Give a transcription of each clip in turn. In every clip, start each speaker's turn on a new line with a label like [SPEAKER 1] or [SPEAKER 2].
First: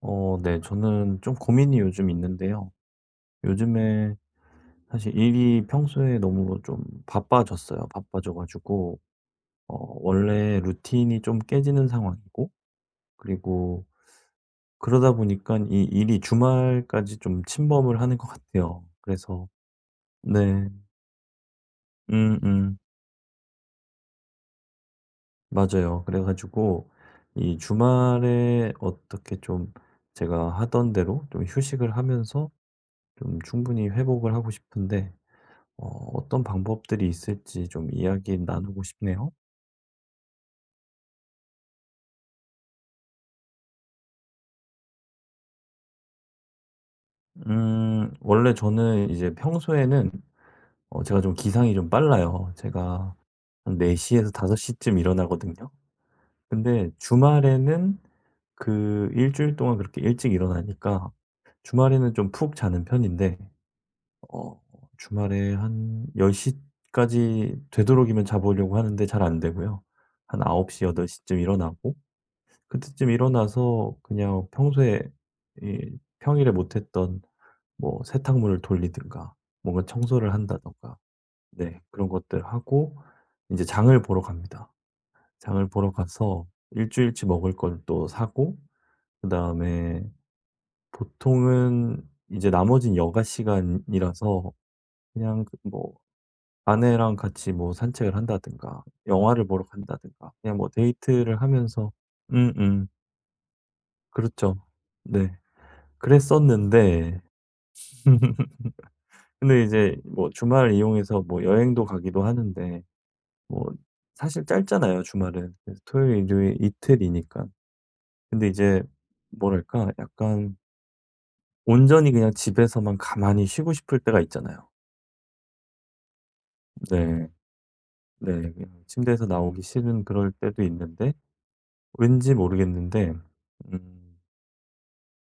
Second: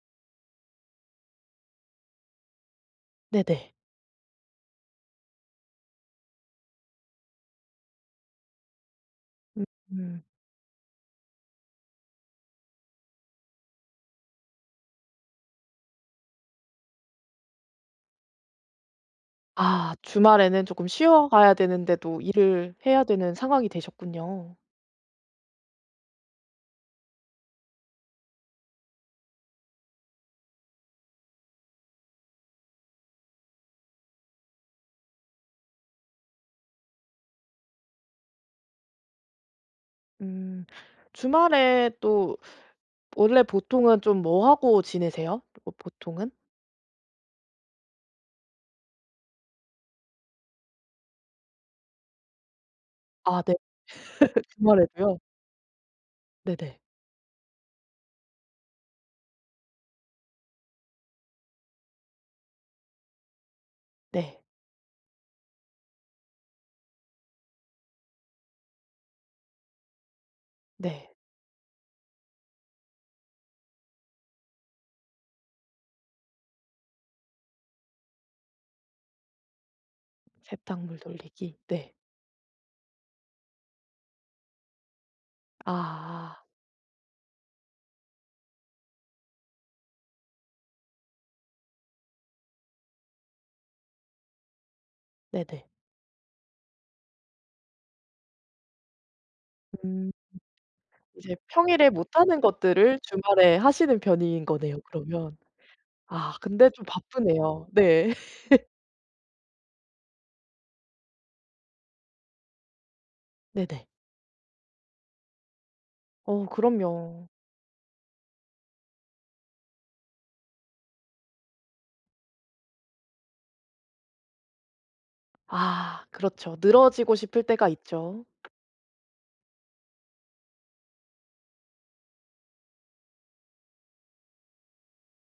[SPEAKER 1] 어 네. 저는 좀 고민이 요즘 있는데요.
[SPEAKER 2] 네네.
[SPEAKER 1] 요즘에 사실 일이 평소에 너무 좀 바빠졌어요. 바빠져 가지고 어
[SPEAKER 2] 음.
[SPEAKER 1] 원래 루틴이 좀 깨지는 상황이고 그리고 그러다 보니깐 이 일이 주말까지 좀 침범을 하는 것 같아요. 그래서
[SPEAKER 2] 아. 주말에는
[SPEAKER 1] 네.
[SPEAKER 2] 쪼끔 쉬어가야 되는데도
[SPEAKER 1] 음
[SPEAKER 2] 일을
[SPEAKER 1] 음.
[SPEAKER 2] 해야 되는 상황이 되셨군요.
[SPEAKER 1] 맞아요. 그래 가지고 이 주말에 어떻게 좀 제가 하던 대로 좀 휴식을 하면서 좀 충분히 회복을 하고 싶은데 어 어떤 방법들이 있을지 좀 이야기 나누고 싶네요.
[SPEAKER 2] 음. 주말에 또 원래 보통은 좀 뭐 하고 지내세요? 보 보통은?
[SPEAKER 1] 음. 원래 저는 이제 평소에는 어 제가 좀 기상이 좀 빨라요. 제가
[SPEAKER 2] 아 네.
[SPEAKER 1] 한 4 시에서 5 시쯤
[SPEAKER 2] 주말에도요?
[SPEAKER 1] 일어나거든요.
[SPEAKER 2] 네네.
[SPEAKER 1] 근데 주말에는 그 1 주일 동안 그렇게 일찍 일어나니까 주말에는 좀 푹 자는 편인데
[SPEAKER 2] 네.
[SPEAKER 1] 어 주말에 한 10 시까지 되도록이면 자 보려고 하는데 잘 안 되고요. 한 9 시, 8
[SPEAKER 2] 네.
[SPEAKER 1] 시쯤에 일어나고 그때쯤 일어나서 그냥 평소에 이 평일에 못했던 뭐 세탁물을 돌리든가 뭔가 청소를 한다든가
[SPEAKER 2] 세탁물 돌리기?
[SPEAKER 1] 네
[SPEAKER 2] 네.
[SPEAKER 1] 그런 것들 하고 이제 장을 보러 갑니다. 장을 보러
[SPEAKER 2] 아.
[SPEAKER 1] 가서 1 주일치 먹을 걸 또 사고 그다음에 보통은 이제 나머지는 여가 시간이라서 그냥 그
[SPEAKER 2] 네네.
[SPEAKER 1] 뭐 아내랑 같이 뭐 산책을 한다든가 영화를 보러
[SPEAKER 2] 음.
[SPEAKER 1] 간다든가 그냥 뭐
[SPEAKER 2] 이제
[SPEAKER 1] 데이트를
[SPEAKER 2] 평일에
[SPEAKER 1] 하면서
[SPEAKER 2] 못하는
[SPEAKER 1] 음음.
[SPEAKER 2] 것들을 주말에 하시는 편인
[SPEAKER 1] 그렇죠.
[SPEAKER 2] 거네요
[SPEAKER 1] 네.
[SPEAKER 2] 그러면. 아 근데 좀
[SPEAKER 1] 그랬었는데
[SPEAKER 2] 바쁘네요. 네.
[SPEAKER 1] 근데 이제 뭐 주말 이용해서 뭐 여행도 가기도 하는데 뭐
[SPEAKER 2] 네네.
[SPEAKER 1] 사실 짧잖아요 주말은. 그래서 토요일,
[SPEAKER 2] 어
[SPEAKER 1] 일요일
[SPEAKER 2] 그럼요.
[SPEAKER 1] 이틀이니까. 근데 이제 뭐랄까? 약간 온전히 그냥 집에서만 가만히 쉬고 싶을 때가 있잖아요.
[SPEAKER 2] 아. 그렇죠. 늘어지고
[SPEAKER 1] 네.
[SPEAKER 2] 싶을 때가 있죠.
[SPEAKER 1] 네 그냥 침대에서 나오기 싫은 그럴 때도 있는데 왠지 모르겠는데 음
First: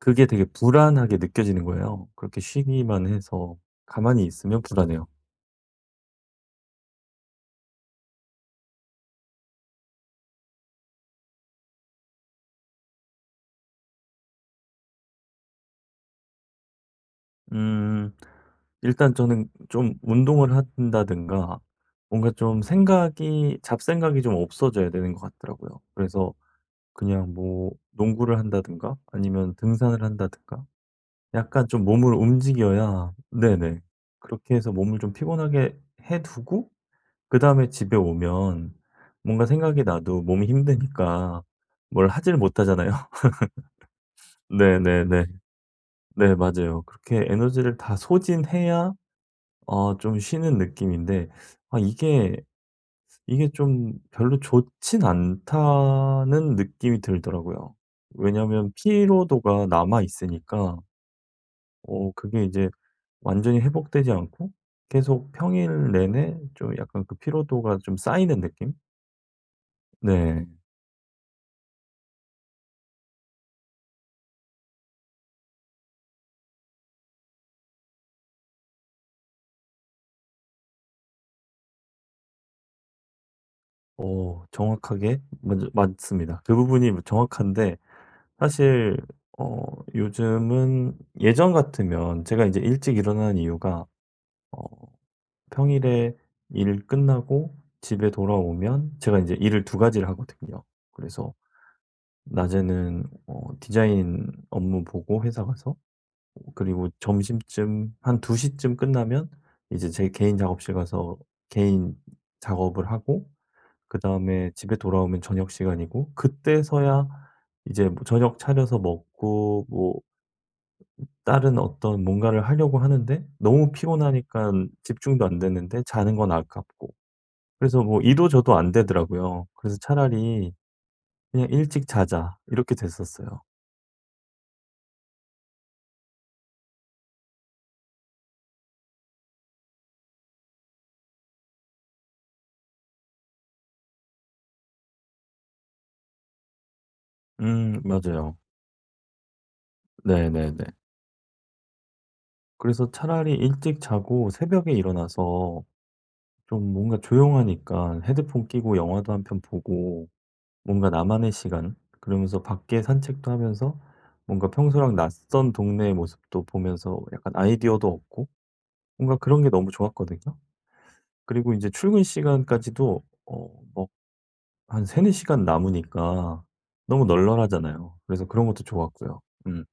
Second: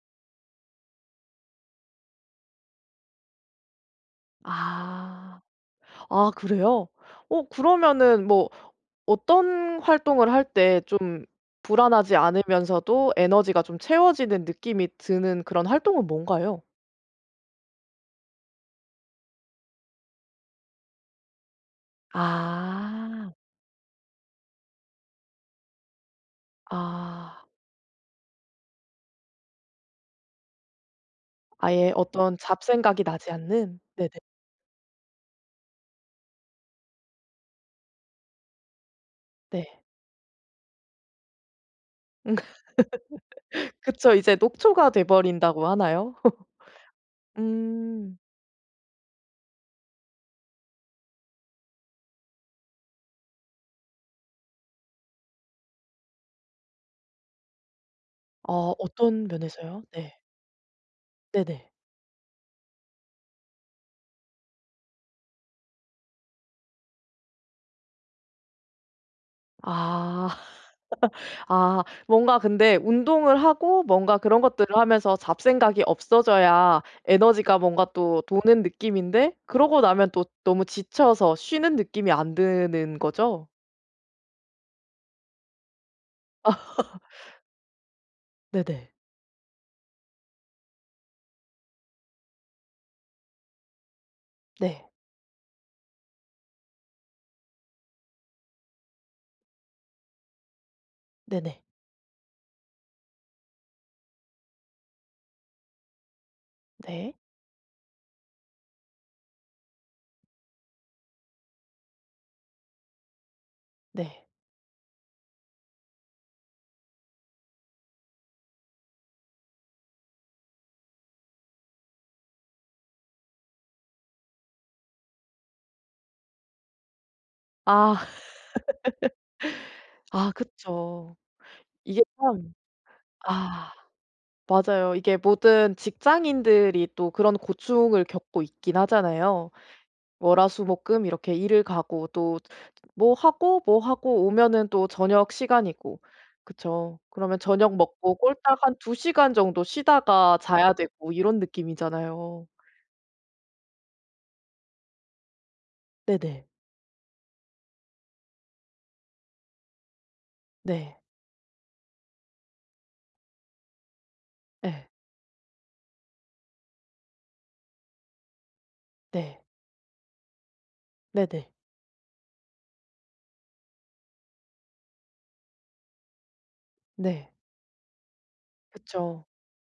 [SPEAKER 1] 그게 되게 불안하게 느껴지는 거예요. 그렇게 쉬기만 해서 가만히 있으면 불안해요.
[SPEAKER 2] 아. 아 그래요? 어 그러면은 뭐 어떤 활동을 할 때 좀 불안하지 않으면서도 에너지가 좀 채워지는 느낌이 드는 그런 활동은 뭔가요?
[SPEAKER 1] 음음 일단 저는 좀 운동을 한다든가 뭔가 좀
[SPEAKER 2] 아.
[SPEAKER 1] 생각이 잡생각이 좀 없어져야 되는 것 같더라고요. 그래서 그냥
[SPEAKER 2] 아.
[SPEAKER 1] 뭐 농구를 한다든가 아니면 등산을 한다든가 약간 좀
[SPEAKER 2] 아예
[SPEAKER 1] 몸을
[SPEAKER 2] 어떤 잡생각이
[SPEAKER 1] 움직여야
[SPEAKER 2] 나지
[SPEAKER 1] 네네.
[SPEAKER 2] 않는? 네네.
[SPEAKER 1] 그렇게 해서 몸을 좀 피곤하게 해 두고 그다음에 집에 오면 뭔가
[SPEAKER 2] 네.
[SPEAKER 1] 생각이 나도 몸이 힘드니까 뭘
[SPEAKER 2] 음.
[SPEAKER 1] 하질 못하잖아요.
[SPEAKER 2] 그쵸. 이제 녹초가 돼
[SPEAKER 1] 네네네.
[SPEAKER 2] 버린다고 하나요?
[SPEAKER 1] 네 맞아요. 그렇게 에너지를 다
[SPEAKER 2] 음.
[SPEAKER 1] 소진해야 아 좀 쉬는 느낌인데 아 이게 이게 좀 '별로 좋지는 않다.'는 느낌이 들더라고요.
[SPEAKER 2] 어.
[SPEAKER 1] 왜냐하면
[SPEAKER 2] 어떤
[SPEAKER 1] 피로도가
[SPEAKER 2] 면에서요?
[SPEAKER 1] 남아
[SPEAKER 2] 네.
[SPEAKER 1] 있으니까
[SPEAKER 2] 네네.
[SPEAKER 1] 어 그게 이제 완전히 회복되지 않고 계속 평일 내내 좀 약간 그 피로도가 좀 쌓이는 느낌?
[SPEAKER 2] 아.
[SPEAKER 1] 네.
[SPEAKER 2] 아. 뭔가 근데 운동을 하고 뭔가 그런 것들을 하면서 잡생각이 없어져야 에너지가 뭔가 또 도는 느낌인데 그러고 나면 또 너무 지쳐서 쉬는 느낌이 안 드는 거죠?
[SPEAKER 1] 어. 정확하게 먼저 맞습니다. 그 부분이 뭐 정확한데
[SPEAKER 2] 네네.
[SPEAKER 1] 사실 어 요즘은 예전 같으면 제가 인제 일찍 일어나는 이유가 어
[SPEAKER 2] 네.
[SPEAKER 1] 평일에 일 끝나고 집에 돌아오면 제가 인제 일을 2 가지를 하거든요. 그래서
[SPEAKER 2] 네네.
[SPEAKER 1] 낮에는 어 디자인 업무 보고 회사 가서 오 그리고
[SPEAKER 2] 네.
[SPEAKER 1] 점심쯤 한 2 시쯤 끝나면 이제 제 개인 작업실 가서 개인 작업을 하고
[SPEAKER 2] 네.
[SPEAKER 1] 그다음에 집에 돌아오면 저녁 시간이고 그때서야 이제 뭐 저녁 차려서 먹고 뭐 음 다른 어떤 뭔가를 하려고 하는데 너무 피곤하니깐 집중도 안 되는데 자는 건 아깝고. 그래서
[SPEAKER 2] 아.
[SPEAKER 1] 뭐 이도 저도 안 되더라고요. 그래서
[SPEAKER 2] 아
[SPEAKER 1] 차라리
[SPEAKER 2] 그쵸.
[SPEAKER 1] "그냥 일찍
[SPEAKER 2] 이게
[SPEAKER 1] 자자."
[SPEAKER 2] 참
[SPEAKER 1] 이렇게 됐었어요.
[SPEAKER 2] 아. 맞아요. 이게 모든 직장인들이 또 그런 고충을 겪고 있긴 하잖아요. 월, 화, 수, 목, 금 이렇게 일을 가고 또 뭐 하고, 뭐 하고 오면은 또 저녁 시간이고 그쵸. 그러면 저녁
[SPEAKER 1] 음.
[SPEAKER 2] 먹고
[SPEAKER 1] 맞아요.
[SPEAKER 2] 꼴딱 한 2 시간 정도 쉬다가
[SPEAKER 1] 네네네.
[SPEAKER 2] 자야 되고 이런 느낌이잖아요.
[SPEAKER 1] 그래서 차라리 일찍 자고 새벽에 일어나서
[SPEAKER 2] 네네.
[SPEAKER 1] 좀 뭔가 조용하니까 헤드폰 끼고 영화도 1 편 보고 뭔가
[SPEAKER 2] 네.
[SPEAKER 1] '나만의 시간.' 그러면서 밖에 산책도 하면서 뭔가
[SPEAKER 2] 예.
[SPEAKER 1] 평소랑 낯선 동네의 모습도 보면서 약간 아이디어도 얻고 뭔가
[SPEAKER 2] 네.
[SPEAKER 1] 그런 게 너무 좋았거든요.
[SPEAKER 2] 네네.
[SPEAKER 1] 그리고 인제 출근 시간까지도 어 뭐 한 3-4 시간 남으니까 너무
[SPEAKER 2] 네.
[SPEAKER 1] 널널하잖아요. 그래서 그런 것도 좋았고요.
[SPEAKER 2] 그쵸.
[SPEAKER 1] 음.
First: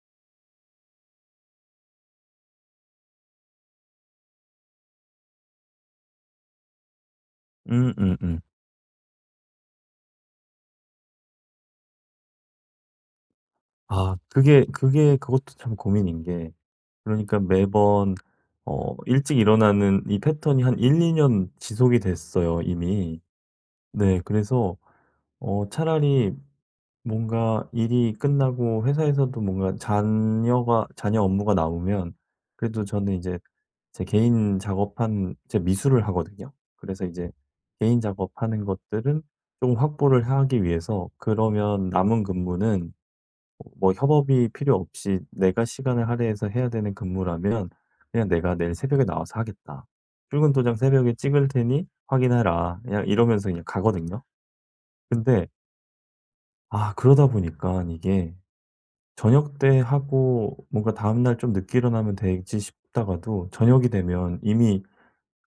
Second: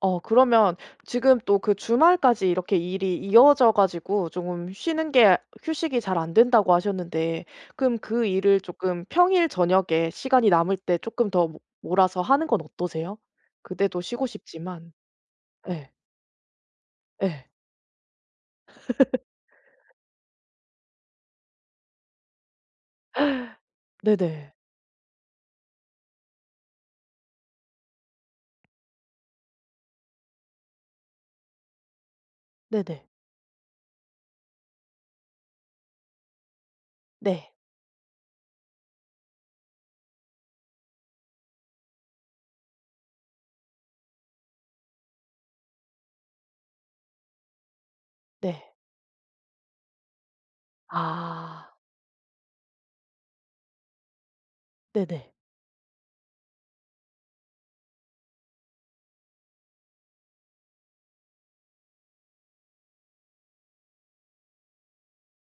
[SPEAKER 2] 어 그러면 지금 또 그 "주말까지 이렇게 일이 이어져 가지고 쪼금 쉬는 게 휴식이 잘 안된다."고 하셨는데
[SPEAKER 1] 음
[SPEAKER 2] 그럼
[SPEAKER 1] 음
[SPEAKER 2] 그
[SPEAKER 1] 음.
[SPEAKER 2] 일을 쪼끔 평일 저녁에 시간이 남을 때 쪼끔 더 모 몰아서 하는 건 어떠세요? 그때도
[SPEAKER 1] 아
[SPEAKER 2] 쉬고
[SPEAKER 1] 그게
[SPEAKER 2] 싶지만.
[SPEAKER 1] 그게 그것도 참
[SPEAKER 2] 예.
[SPEAKER 1] 고민인 게 그러니까
[SPEAKER 2] 예.
[SPEAKER 1] 매번 어 일찍 일어나는 이 패턴이 한 1-2 년 지속이 됐어요 이미. 네
[SPEAKER 2] 네네.
[SPEAKER 1] 그래서 어 차라리 뭔가 일이 끝나고 회사에서도 뭔가 잔여가 잔여 업무가 나오면 그래도
[SPEAKER 2] 네네.
[SPEAKER 1] 저는 이제 제 개인 작업한 제 미술을 하거든요. 그래서 이제
[SPEAKER 2] 네.
[SPEAKER 1] 개인 작업하는 것들을 조금 확보를 하기 위해서 그러면 남은 근무는 뭐 협업이 필요 없이 내가 시간을 할애해서 해야 되는 근무라면 그냥 "내가
[SPEAKER 2] 네.
[SPEAKER 1] 내일 새벽에 나와서 하겠다. 출근 도장 새벽에 찍을
[SPEAKER 2] 아.
[SPEAKER 1] 테니 확인해라." 그냥 이러면서 그냥 가거든요.
[SPEAKER 2] 네네.
[SPEAKER 1] 근데 아 그러다 보니깐 이게 '저녁때 하고 뭔가 다음 날 좀 늦게 일어나면 되지.' 싶다가도 저녁이 되면 이미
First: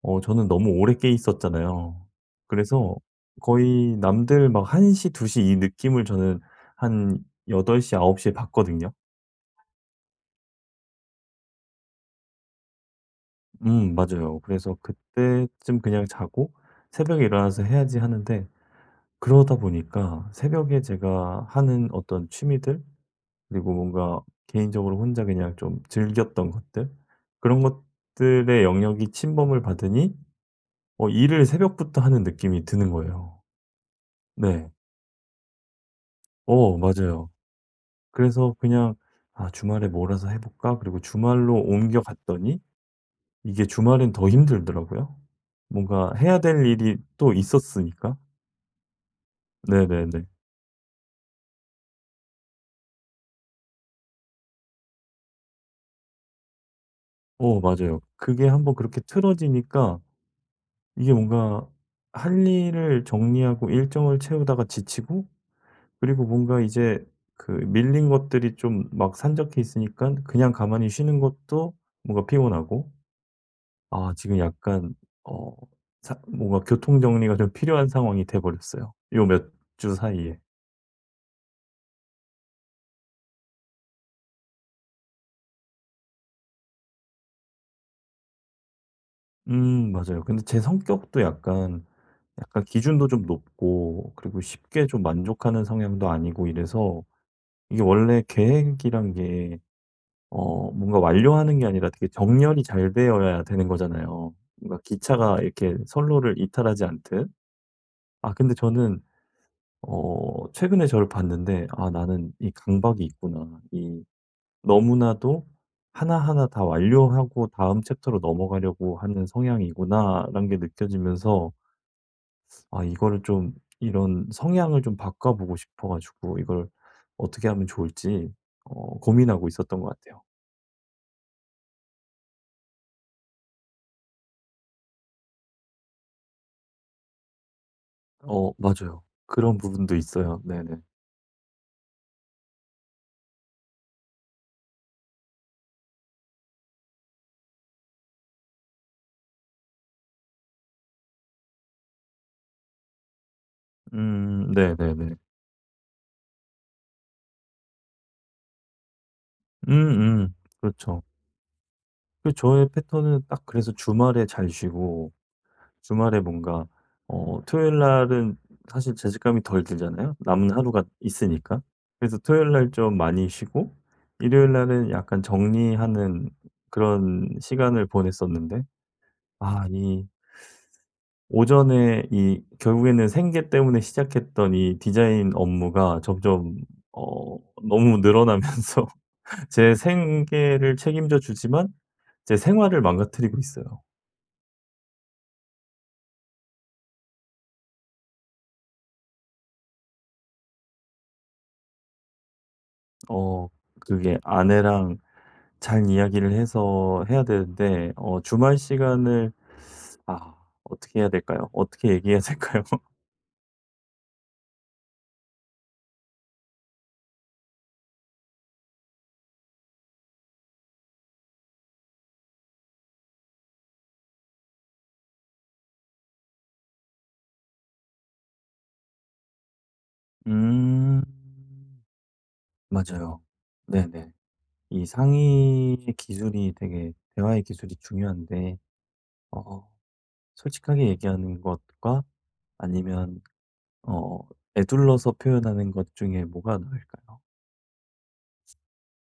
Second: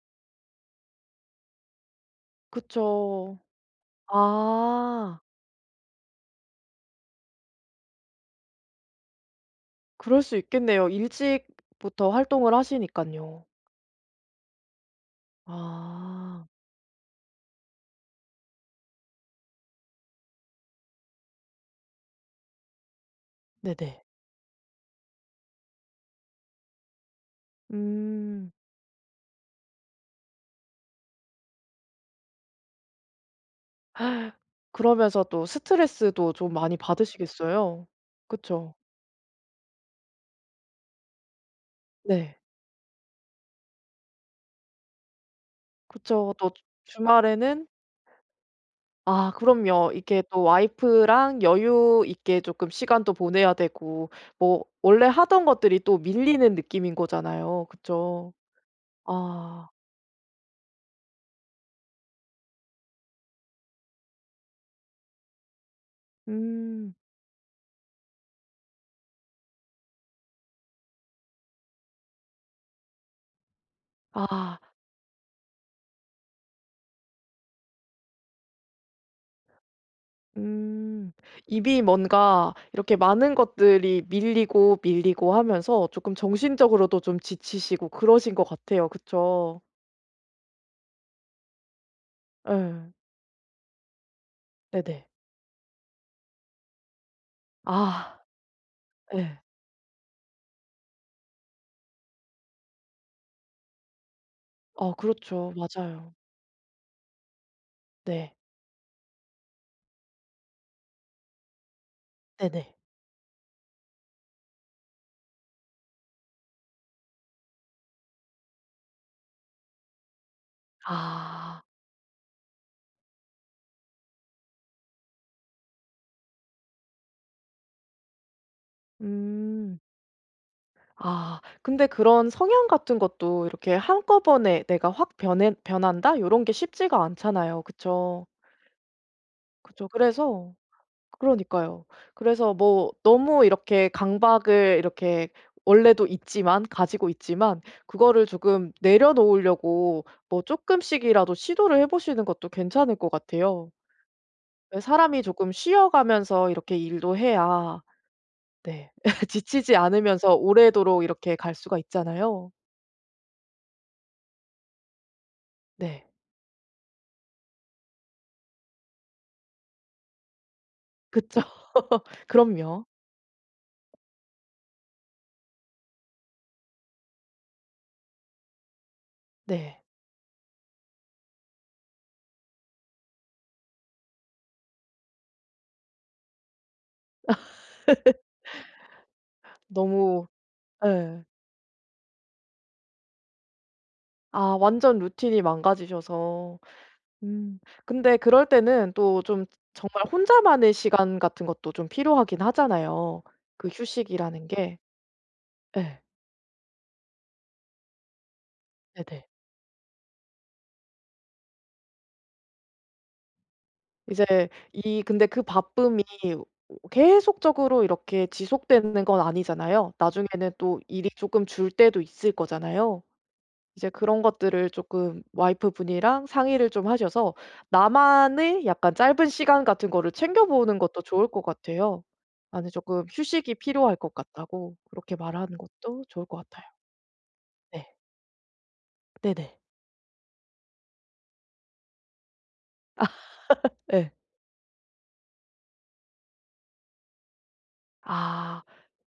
[SPEAKER 1] 어 저는 너무 오래 깨 있었잖아요. 그래서
[SPEAKER 2] 그쵸.
[SPEAKER 1] 거의 남들 막 1 시
[SPEAKER 2] 아.
[SPEAKER 1] 2 시 이 느낌을 저는 한 8 시 9 시에 받거든요.
[SPEAKER 2] 그럴 수 있겠네요. 일찍부터 활동을 하시니깐요.
[SPEAKER 1] 음. 맞아요. 그래서 '그때쯤 그냥
[SPEAKER 2] 아.
[SPEAKER 1] 자고 새벽에 일어나서 해야지.' 하는데 그러다 보니까 새벽에 제가 하는 어떤 취미들 그리고
[SPEAKER 2] 네네.
[SPEAKER 1] 뭔가 개인적으로 혼자 그냥 좀 즐겼던 것들 그런
[SPEAKER 2] 음.
[SPEAKER 1] 것들의 영역이 침범을 받으니 어 일을 새벽부터 하는 느낌이 드는 거예요 네.
[SPEAKER 2] 그러면서 또 스트레스도 좀
[SPEAKER 1] 어.
[SPEAKER 2] 많이
[SPEAKER 1] 맞아요.
[SPEAKER 2] 받으시겠어요.
[SPEAKER 1] 그래서
[SPEAKER 2] 그쵸?
[SPEAKER 1] 그냥 '아 주말에 몰아서 해 볼까?' 그리고 주말로 옮겨
[SPEAKER 2] 네.
[SPEAKER 1] 갔더니 이게 주말엔 더 힘들더라고요. 뭔가
[SPEAKER 2] 그쵸.
[SPEAKER 1] 해야
[SPEAKER 2] 또 주
[SPEAKER 1] 될 일이 또
[SPEAKER 2] 주말에는
[SPEAKER 1] 있었으니까.
[SPEAKER 2] 아 그럼요. 이렇게
[SPEAKER 1] 네네네.
[SPEAKER 2] 또 와이프랑 여유 있게 쪼끔 시간도 보내야 되고 뭐 원래 하던 것들이 또 밀리는 느낌인
[SPEAKER 1] 어
[SPEAKER 2] 거잖아요.
[SPEAKER 1] 맞아요.
[SPEAKER 2] 그쵸?
[SPEAKER 1] 그게 1 번 그렇게
[SPEAKER 2] 아.
[SPEAKER 1] 틀어지니까 이게 뭔가 할 일을 정리하고 일정을 채우다가 지치고 그리고 뭔가
[SPEAKER 2] 음.
[SPEAKER 1] 이제 그 밀린 것들이 좀 막 산적해 있으니깐 그냥 가만히 쉬는 것도 뭔가 피곤하고 아 지금
[SPEAKER 2] 아.
[SPEAKER 1] 약간 어 사 뭔가 교통정리가 좀 필요한 상황이 돼 버렸어요, 요 몇 주 사이에.
[SPEAKER 2] 음. 이미 뭔가 이렇게 많은 것들이 밀리고, 밀리고 하면서 조금 정신적으로도 좀 지치시고 그러신 것 같아요. 그쵸?
[SPEAKER 1] 음 맞아요. 근데 제 성격도 약간, 약간
[SPEAKER 2] 예.
[SPEAKER 1] 기준도 좀 높고 그리고 쉽게 좀
[SPEAKER 2] 네네.
[SPEAKER 1] 만족하는 성향도 아니고 이래서 이게
[SPEAKER 2] 아.
[SPEAKER 1] 원래 계획이란
[SPEAKER 2] 예.
[SPEAKER 1] 게 어 뭔가 완료하는 게 아니라 되게 정렬이 잘 되어야 되는 거잖아요. 뭔가
[SPEAKER 2] 어
[SPEAKER 1] 기차가
[SPEAKER 2] 그렇죠.
[SPEAKER 1] 이렇게
[SPEAKER 2] 맞아요.
[SPEAKER 1] 선로를 이탈하지 않듯.
[SPEAKER 2] 네.
[SPEAKER 1] 아 근데 저는 어 최근에 저를 봤는데 '아 나는 이
[SPEAKER 2] 네네.
[SPEAKER 1] 강박이 있구나. 이 너무나도 하나하나 다 완료를 하고 다음 챕터로 넘어가려고 하는 성향이구나.'라는 게 느껴지면서
[SPEAKER 2] 아.
[SPEAKER 1] 아 이거를 좀 이런 성향을 좀 바꿔 보고 싶어 가지고 이걸 어떻게 하면 좋을지 어 고민하고
[SPEAKER 2] 음.
[SPEAKER 1] 있었던 것 같아요.
[SPEAKER 2] 아. 근데 그런 성향 같은 것도 이렇게 한꺼번에 '내가 확 변해 변한다.' 요런 게 쉽지가 않잖아요. 그쵸?
[SPEAKER 1] 어 맞아요. 그런
[SPEAKER 2] 그쵸.
[SPEAKER 1] 부분도 있어요.
[SPEAKER 2] 그래서
[SPEAKER 1] 네네.
[SPEAKER 2] 그러니까요. 그래서 뭐 너무 이렇게 강박을 이렇게 원래도 있지만, 가지고 있지만 그거를 조금 내려놓으려고 뭐 조금씩이라도 시도를 해 보시는 것도 괜찮을 것 같아요.
[SPEAKER 1] 음.
[SPEAKER 2] 왜
[SPEAKER 1] 네네네.
[SPEAKER 2] 사람이 조금 쉬어가면서 이렇게 일도 해야 네, 지치지
[SPEAKER 1] 음음.
[SPEAKER 2] 않으면서
[SPEAKER 1] 그렇죠.
[SPEAKER 2] 오래도록 이렇게 갈 수가
[SPEAKER 1] 그
[SPEAKER 2] 있잖아요.
[SPEAKER 1] 저의 패턴은 딱 그래서 주말에 잘 쉬고
[SPEAKER 2] 네.
[SPEAKER 1] 주말에 뭔가 어 토요일 날은 사실 죄책감이 덜 들잖아요 남은 하루가
[SPEAKER 2] 그쵸.
[SPEAKER 1] 있으니까. 그래서 토요일 날
[SPEAKER 2] 그럼요.
[SPEAKER 1] 좀 많이 쉬고 일요일 날은 약간 정리하는 그런 시간을 보냈었는데 아
[SPEAKER 2] 네.
[SPEAKER 1] 이 오전에 이 결국에는 생계 때문에 시작했던 이 디자인 업무가 점점 어 너무 늘어나면서 제
[SPEAKER 2] 너무
[SPEAKER 1] 생계를 책임져
[SPEAKER 2] 예.
[SPEAKER 1] 주지만 제 생활을 망가뜨리고 있어요.
[SPEAKER 2] 아 완전 루틴이 망가지셔서. 음. 근데 그럴 때는 또 좀 정말 혼자만의 시간 같은 것도 좀 필요하긴 하잖아요
[SPEAKER 1] 어.
[SPEAKER 2] 그
[SPEAKER 1] 그게
[SPEAKER 2] 휴식이라는 게.
[SPEAKER 1] 아내랑 잘
[SPEAKER 2] 예.
[SPEAKER 1] 이야기를 해서 해야 되는데 어 주말
[SPEAKER 2] 네네.
[SPEAKER 1] 시간을 아 어떻게 해야 될까요? 어떻게 얘기해야 될까요?
[SPEAKER 2] 이제 이 근데 그 바쁨이 오 계속적으로 이렇게 지속되는 건 아니잖아요. 나중에는 또 일이 쪼끔 줄 때도 있을 거잖아요? 이제 그런 것들을 쪼끔 와이프 분이랑 상의를 좀 하셔서 나만의 약간 짧은 시간 같은 거를 챙겨 보는
[SPEAKER 1] 음.
[SPEAKER 2] 것도 좋을 것 같아요. "나는 쪼끔
[SPEAKER 1] 맞아요.
[SPEAKER 2] 휴식이 필요할
[SPEAKER 1] 네네.
[SPEAKER 2] 것 같다."고
[SPEAKER 1] 이
[SPEAKER 2] 그렇게 말하는
[SPEAKER 1] 상의의
[SPEAKER 2] 것도 좋을 것
[SPEAKER 1] 기술이
[SPEAKER 2] 같아요.
[SPEAKER 1] 되게 대화의 기술이
[SPEAKER 2] 네.
[SPEAKER 1] 중요한데
[SPEAKER 2] 네네.
[SPEAKER 1] 어 솔직하게 얘기하는 것과
[SPEAKER 2] 아.
[SPEAKER 1] 아니면
[SPEAKER 2] 예.
[SPEAKER 1] 어 에둘러서 표현하는 것 중에 뭐가 나을까요?
[SPEAKER 2] 아.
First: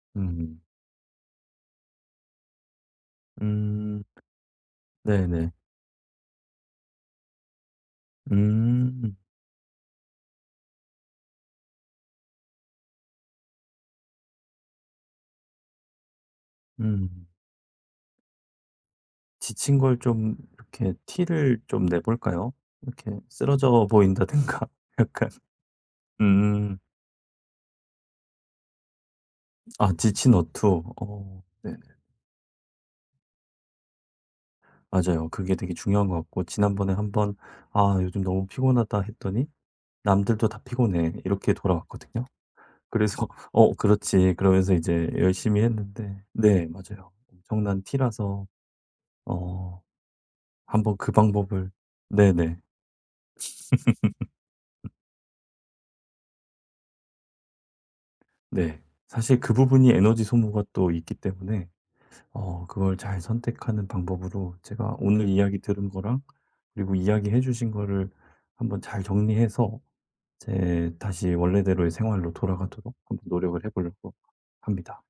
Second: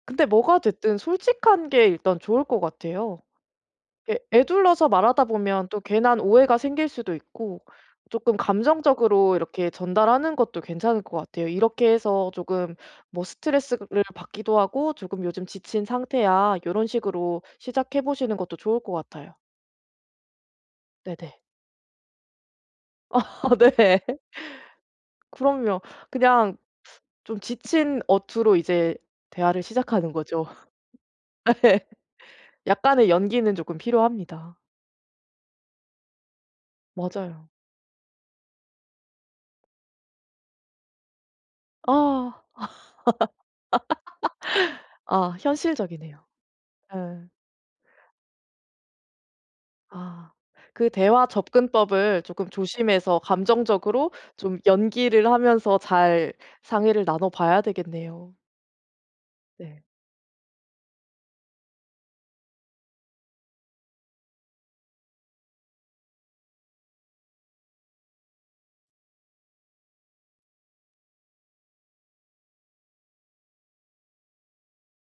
[SPEAKER 2] 근데 뭐가
[SPEAKER 1] 음.
[SPEAKER 2] 됐든 솔직한 게 일단 좋을 것 같아요.
[SPEAKER 1] 음.
[SPEAKER 2] 에 에둘러서 말하다
[SPEAKER 1] 네네.
[SPEAKER 2] 보면 또 괜한 오해가 생길 수도 있고 쪼끔
[SPEAKER 1] 음.
[SPEAKER 2] 감정적으로 이렇게 전달하는 것도 괜찮을 것 같아요. "이렇게 해서 쪼금 뭐 스트레스를 받기도 하고 쪼금 요즘 지친 상태야." 요런
[SPEAKER 1] 음.
[SPEAKER 2] 식으로 시작해 보시는 것도 좋을 것 같아요.
[SPEAKER 1] 지친 걸 좀 이렇게
[SPEAKER 2] 네네.
[SPEAKER 1] 티를 좀 내 볼까요? 이렇게
[SPEAKER 2] 아
[SPEAKER 1] 쓰러져
[SPEAKER 2] 네.
[SPEAKER 1] 보인다든가 약간.
[SPEAKER 2] 그럼요. 그냥
[SPEAKER 1] 음.
[SPEAKER 2] 좀 지친 어투로 이제 대화를
[SPEAKER 1] 아
[SPEAKER 2] 시작하는
[SPEAKER 1] 지친
[SPEAKER 2] 거죠.
[SPEAKER 1] 어투. 어. 네네.
[SPEAKER 2] 예. 약간의 연기는 쪼끔 필요합니다.
[SPEAKER 1] 맞아요. 그게 되게 중요한 것 같고 지난번에 한번
[SPEAKER 2] 맞아요.
[SPEAKER 1] "아 요즘 너무 피곤하다." 했더니 "남들도 다 피곤해." 이렇게 돌아왔거든요.
[SPEAKER 2] 아.
[SPEAKER 1] 그래서 "어 그렇지." 그러면서 이제
[SPEAKER 2] 아
[SPEAKER 1] 열심히 했는데
[SPEAKER 2] 현실적이네요.
[SPEAKER 1] 네 맞아요.
[SPEAKER 2] 네.
[SPEAKER 1] 엄청난 T라서 어
[SPEAKER 2] 아. 그
[SPEAKER 1] 한번 그
[SPEAKER 2] 대화
[SPEAKER 1] 방법을
[SPEAKER 2] 접근법을 쪼끔
[SPEAKER 1] 네네.
[SPEAKER 2] 조심해서 감정적으로 좀 연기를 하면서 잘 상의를 나눠 봐야 되겠네요.
[SPEAKER 1] 네. 사실 그
[SPEAKER 2] 네.
[SPEAKER 1] 부분이 에너지 소모가 또 있기 때문에 어 그걸 잘 선택하는 방법으로 제가 오늘 이야기 들은 거랑 그리고 이야기 해 주신 거를 한번 잘 정리해서 제 다시 원래대로의 생활로 돌아가도록 한번 노력을 해 보려고 합니다.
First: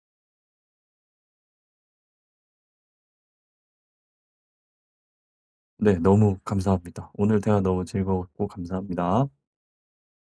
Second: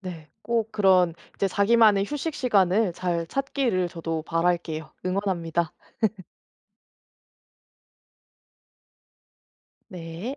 [SPEAKER 2] 네. 꼭 그런 이제 자기만의 휴식 시간을 잘 찾기를 저도 바랄게요. 응원합니다.
[SPEAKER 1] 네. 너무 감사합니다. 오늘 대화 너무 즐거웠고 감사합니다.
[SPEAKER 2] 네.